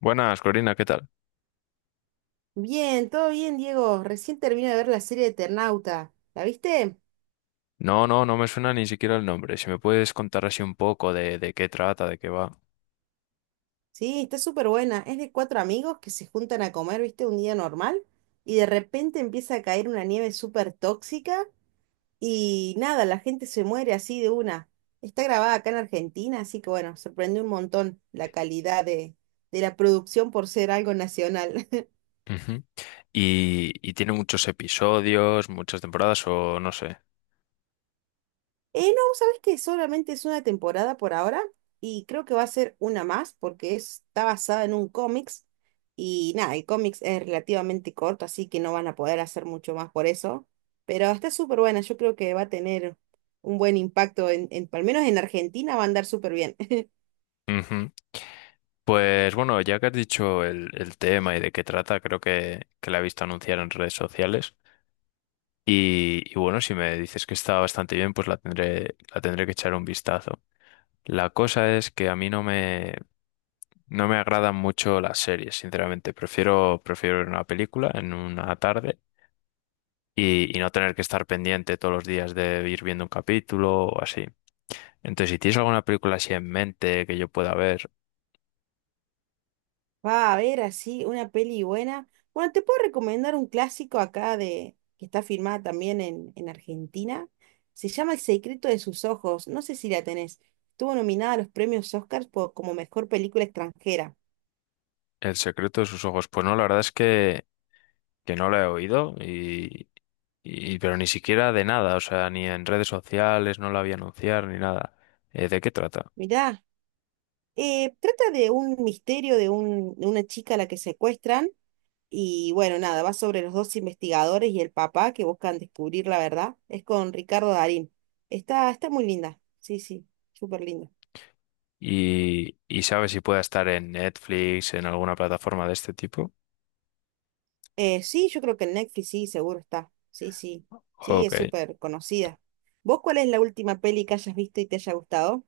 Buenas, Corina, ¿qué tal? Bien, todo bien, Diego. Recién termino de ver la serie de Eternauta. ¿La viste? No, no, no me suena ni siquiera el nombre. Si me puedes contar así un poco de qué trata, de qué va. Sí, está súper buena. Es de cuatro amigos que se juntan a comer, ¿viste? Un día normal y de repente empieza a caer una nieve súper tóxica y nada, la gente se muere así de una. Está grabada acá en Argentina, así que bueno, sorprende un montón la calidad de la producción por ser algo nacional. Ujú. Y tiene muchos episodios, muchas temporadas o no sé. No, sabes que solamente es una temporada por ahora y creo que va a ser una más porque está basada en un cómics y nada, el cómics es relativamente corto, así que no van a poder hacer mucho más por eso, pero está súper buena, yo creo que va a tener un buen impacto al menos en Argentina va a andar súper bien. Ujú. Pues bueno, ya que has dicho el tema y de qué trata, creo que la he visto anunciar en redes sociales. Y bueno, si me dices que está bastante bien, pues la tendré que echar un vistazo. La cosa es que a mí no no me agradan mucho las series, sinceramente. Prefiero, prefiero ver una película en una tarde y no tener que estar pendiente todos los días de ir viendo un capítulo o así. Entonces, si tienes alguna película así en mente que yo pueda ver, Va a haber así una peli buena. Bueno, te puedo recomendar un clásico acá de que está filmada también en Argentina. Se llama El secreto de sus ojos. No sé si la tenés. Estuvo nominada a los premios Oscars por, como mejor película extranjera. El secreto de sus ojos, pues no, la verdad es que no la he oído pero ni siquiera de nada, o sea, ni en redes sociales no la vi anunciar ni nada. ¿De qué trata? Mirá, trata de un misterio de una chica a la que secuestran. Y bueno, nada, va sobre los dos investigadores y el papá que buscan descubrir la verdad. Es con Ricardo Darín. Está muy linda. Sí, sí, súper linda. Y, y sabes si pueda estar en Netflix, en alguna plataforma de este tipo. Sí, yo creo que en Netflix sí, seguro está. Sí, sí, sí, Ok. es súper conocida. ¿Vos cuál es la última peli que hayas visto y te haya gustado?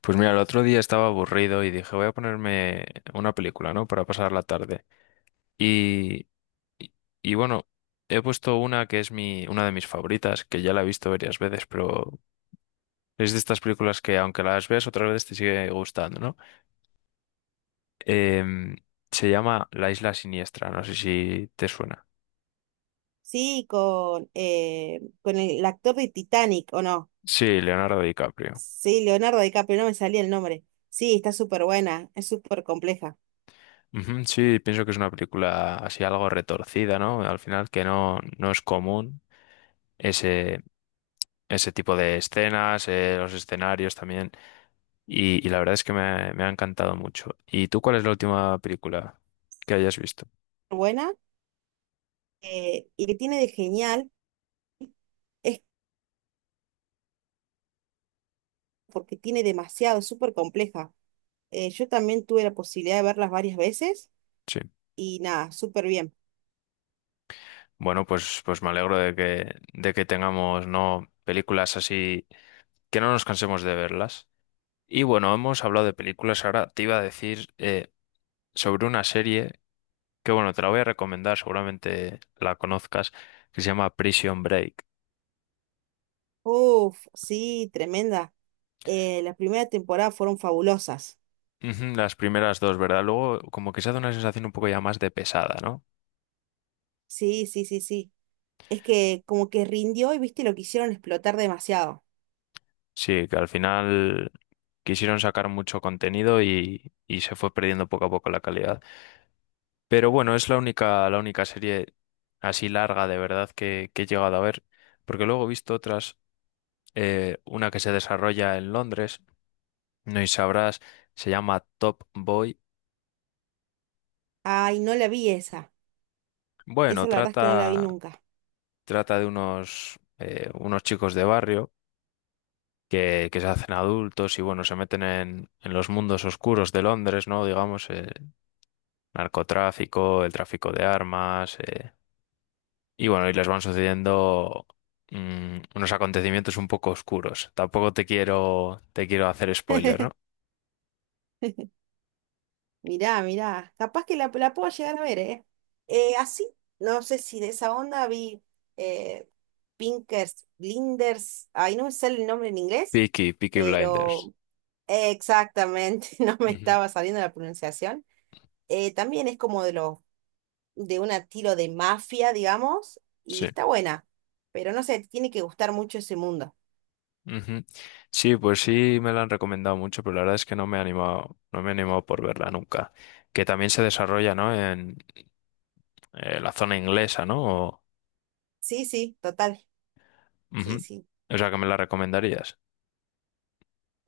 Pues mira, el otro día estaba aburrido y dije, voy a ponerme una película, ¿no? Para pasar la tarde. Y, y, y bueno, he puesto una que es mi, una de mis favoritas, que ya la he visto varias veces, pero es de estas películas que aunque las veas otra vez te sigue gustando, ¿no? Em, Se llama La Isla Siniestra, no sé si te suena. Sí, con el actor de Titanic, ¿o no? Sí, Leonardo DiCaprio. Sí, Leonardo DiCaprio, no me salía el nombre. Sí, está súper buena, es súper compleja. Ujú. Sí, pienso que es una película así algo retorcida, ¿no? Al final que no, no es común ese, ese tipo de escenas, los escenarios también. Y la verdad es que me ha encantado mucho. ¿Y tú cuál es la última película que hayas visto? Buena, y que tiene de genial es porque tiene demasiado, es súper compleja. Yo también tuve la posibilidad de verlas varias veces Sí. y nada, súper bien. Bueno, pues, pues me alegro de que tengamos, ¿no?, películas así que no nos cansemos de verlas. Y bueno, hemos hablado de películas. Ahora te iba a decir sobre una serie que bueno, te la voy a recomendar, seguramente la conozcas, que se llama Prison Break. Uf, sí, tremenda. Las primeras temporadas fueron fabulosas. Ujú. Las primeras dos, ¿verdad? Luego como que se hace una sensación un poco ya más de pesada, ¿no? Sí, sí, sí, sí. Es que como que rindió y viste lo que hicieron explotar demasiado. Sí, que al final quisieron sacar mucho contenido y se fue perdiendo poco a poco la calidad. Pero bueno, es la única serie así larga de verdad que he llegado a ver, porque luego he visto otras, una que se desarrolla en Londres, no y sabrás, se llama Top Boy. Ay, no la vi esa. Bueno, Esa la verdad es que no la vi trata, nunca. trata de unos, unos chicos de barrio que se hacen adultos y bueno, se meten en los mundos oscuros de Londres, ¿no? Digamos, el narcotráfico, el tráfico de armas, y bueno, y les van sucediendo unos acontecimientos un poco oscuros. Tampoco te quiero, te quiero hacer spoiler, ¿no? Mirá, mirá. Capaz que la puedo llegar a ver, ¿eh? Eh, así, no sé si de esa onda vi eh, Pinkers, Blinders. Ay, no me sale el nombre en inglés, Peaky Blinders. pero exactamente, no me Ujú. estaba saliendo la pronunciación también es como de un estilo de mafia, digamos, y Sí. está buena. Pero no sé, te tiene que gustar mucho ese mundo. Ujú. Sí, pues sí me la han recomendado mucho, pero la verdad es que no me he animado, no me he animado por verla nunca. Que también se desarrolla, ¿no?, en la zona inglesa, ¿no? O, Sí, sí, total. ujú, Sí, sí. o sea, que me la recomendarías.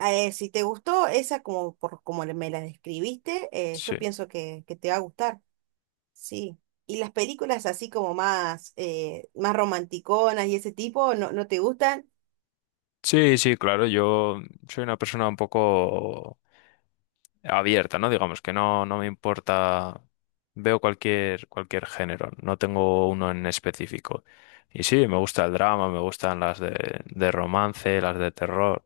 Si te gustó esa como por como me la describiste, Sí. yo pienso que te va a gustar. Sí. Y las películas así como más, más romanticonas y ese tipo, ¿no, no te gustan? Sí, sí, claro, yo soy una persona un poco abierta, ¿no? Digamos que no, no me importa, veo cualquier, cualquier género, no tengo uno en específico. Y sí, me gusta el drama, me gustan las de romance, las de terror.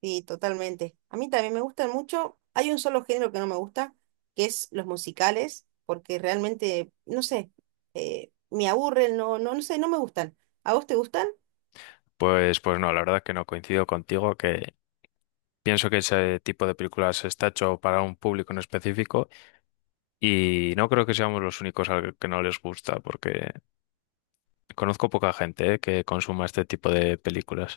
Sí, totalmente. A mí también me gustan mucho. Hay un solo género que no me gusta, que es los musicales, porque realmente, no sé, me aburren, no, no, no sé, no me gustan. ¿A vos te gustan? Pues, pues no, la verdad que no coincido contigo, que pienso que ese tipo de películas está hecho para un público en específico. Y no creo que seamos los únicos al que no les gusta, porque conozco poca gente, que consuma este tipo de películas.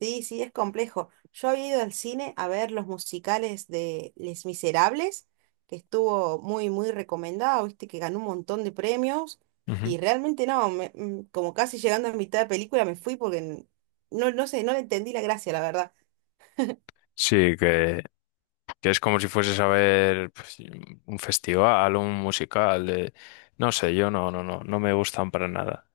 Sí, sí, es complejo. Yo había ido al cine a ver los musicales de Les Miserables, que estuvo muy, muy recomendado, viste, que ganó un montón de premios, Ujú. y realmente no, como casi llegando a mitad de película me fui porque no, no sé, no le entendí la gracia, la verdad. Sí, que es como si fueses a ver pues, un festival, un musical, de- no sé, yo no, no, no, no me gustan para nada.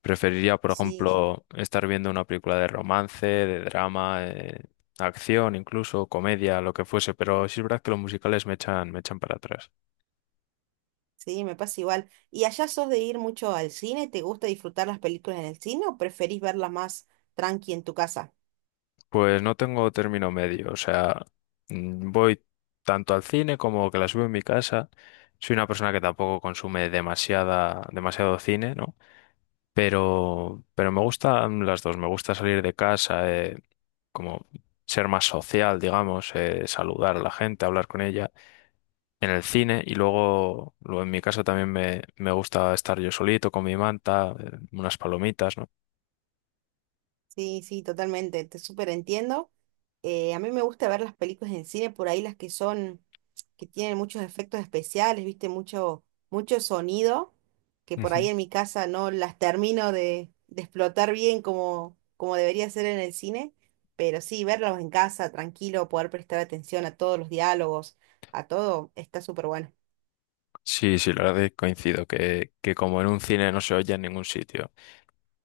Preferiría, por Sí, sí. ejemplo, estar viendo una película de romance, de drama, acción, incluso comedia, lo que fuese, pero sí es verdad que los musicales me echan para atrás. Sí, me pasa igual. ¿Y allá sos de ir mucho al cine? ¿Te gusta disfrutar las películas en el cine o preferís verlas más tranqui en tu casa? Pues no tengo término medio, o sea, voy tanto al cine como que la subo en mi casa. Soy una persona que tampoco consume demasiada, demasiado cine, ¿no? Pero me gustan las dos, me gusta salir de casa, como ser más social, digamos, saludar a la gente, hablar con ella en el cine y luego, luego en mi casa también me gusta estar yo solito con mi manta, unas palomitas, ¿no? Sí, sí, totalmente, te súper entiendo. A mí me gusta ver las películas en el cine, por ahí las que son, que tienen muchos efectos especiales, viste, mucho, mucho sonido, que por ahí en mi casa no las termino de explotar bien como, como debería ser en el cine, pero sí, verlas en casa, tranquilo, poder prestar atención a todos los diálogos, a todo, está súper bueno. Sí, sí, la verdad es que coincido, que como en un cine no se oye en ningún sitio.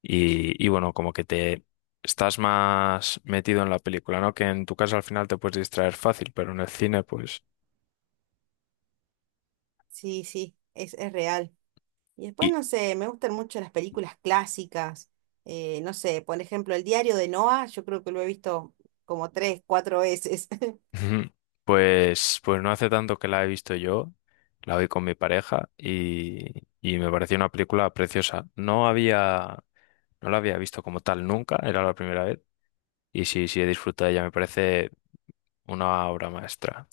Y bueno, como que te estás más metido en la película, ¿no? Que en tu casa al final te puedes distraer fácil, pero en el cine, pues. Sí, sí, es real. Y después, Y no sé, me gustan mucho las películas clásicas. No sé, por ejemplo, El diario de Noah, yo creo que lo he visto como tres, cuatro veces. Ujú. Pues, pues no hace tanto que la he visto yo, la vi con mi pareja, y me pareció una película preciosa. No había, no la había visto como tal nunca, era la primera vez. Y sí, sí he disfrutado de ella, me parece una obra maestra.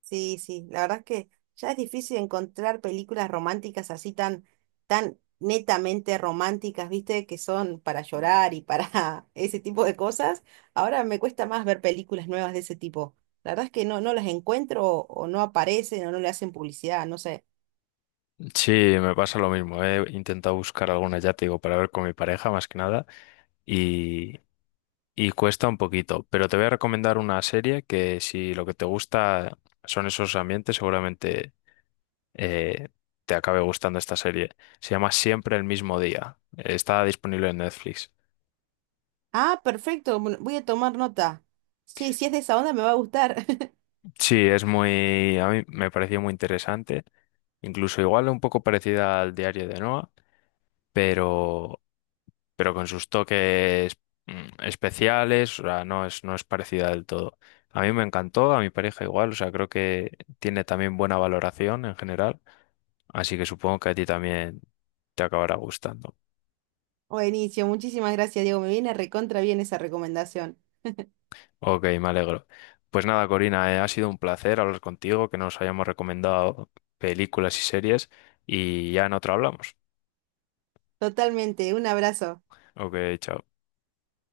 Sí, sí, la verdad es que ya es difícil encontrar películas románticas así tan, tan netamente románticas, ¿viste? Que son para llorar y para ese tipo de cosas. Ahora me cuesta más ver películas nuevas de ese tipo. La verdad es que no, no las encuentro o no aparecen o no le hacen publicidad, no sé. Sí, me pasa lo mismo. He intentado buscar alguna, ya te digo, para ver con mi pareja más que nada y, y cuesta un poquito. Pero te voy a recomendar una serie que si lo que te gusta son esos ambientes, seguramente eh, te acabe gustando esta serie. Se llama Siempre el mismo día. Está disponible en Netflix. Ah, perfecto. Bueno, voy a tomar nota. Sí, si es de esa onda me va a gustar. Sí, es muy, a mí me pareció muy interesante. Incluso igual un poco parecida al diario de Noah, pero pero con sus toques especiales, o sea, no es, no es parecida del todo. A mí me encantó, a mi pareja igual, o sea, creo que tiene también buena valoración en general, así que supongo que a ti también te acabará gustando. Buenísimo, muchísimas gracias, Diego. Me viene recontra bien esa recomendación. Ok, me alegro. Pues nada, Corina, ha sido un placer hablar contigo, que nos hayamos recomendado películas y series y ya en otra hablamos. Totalmente. Un abrazo. Ok, chao.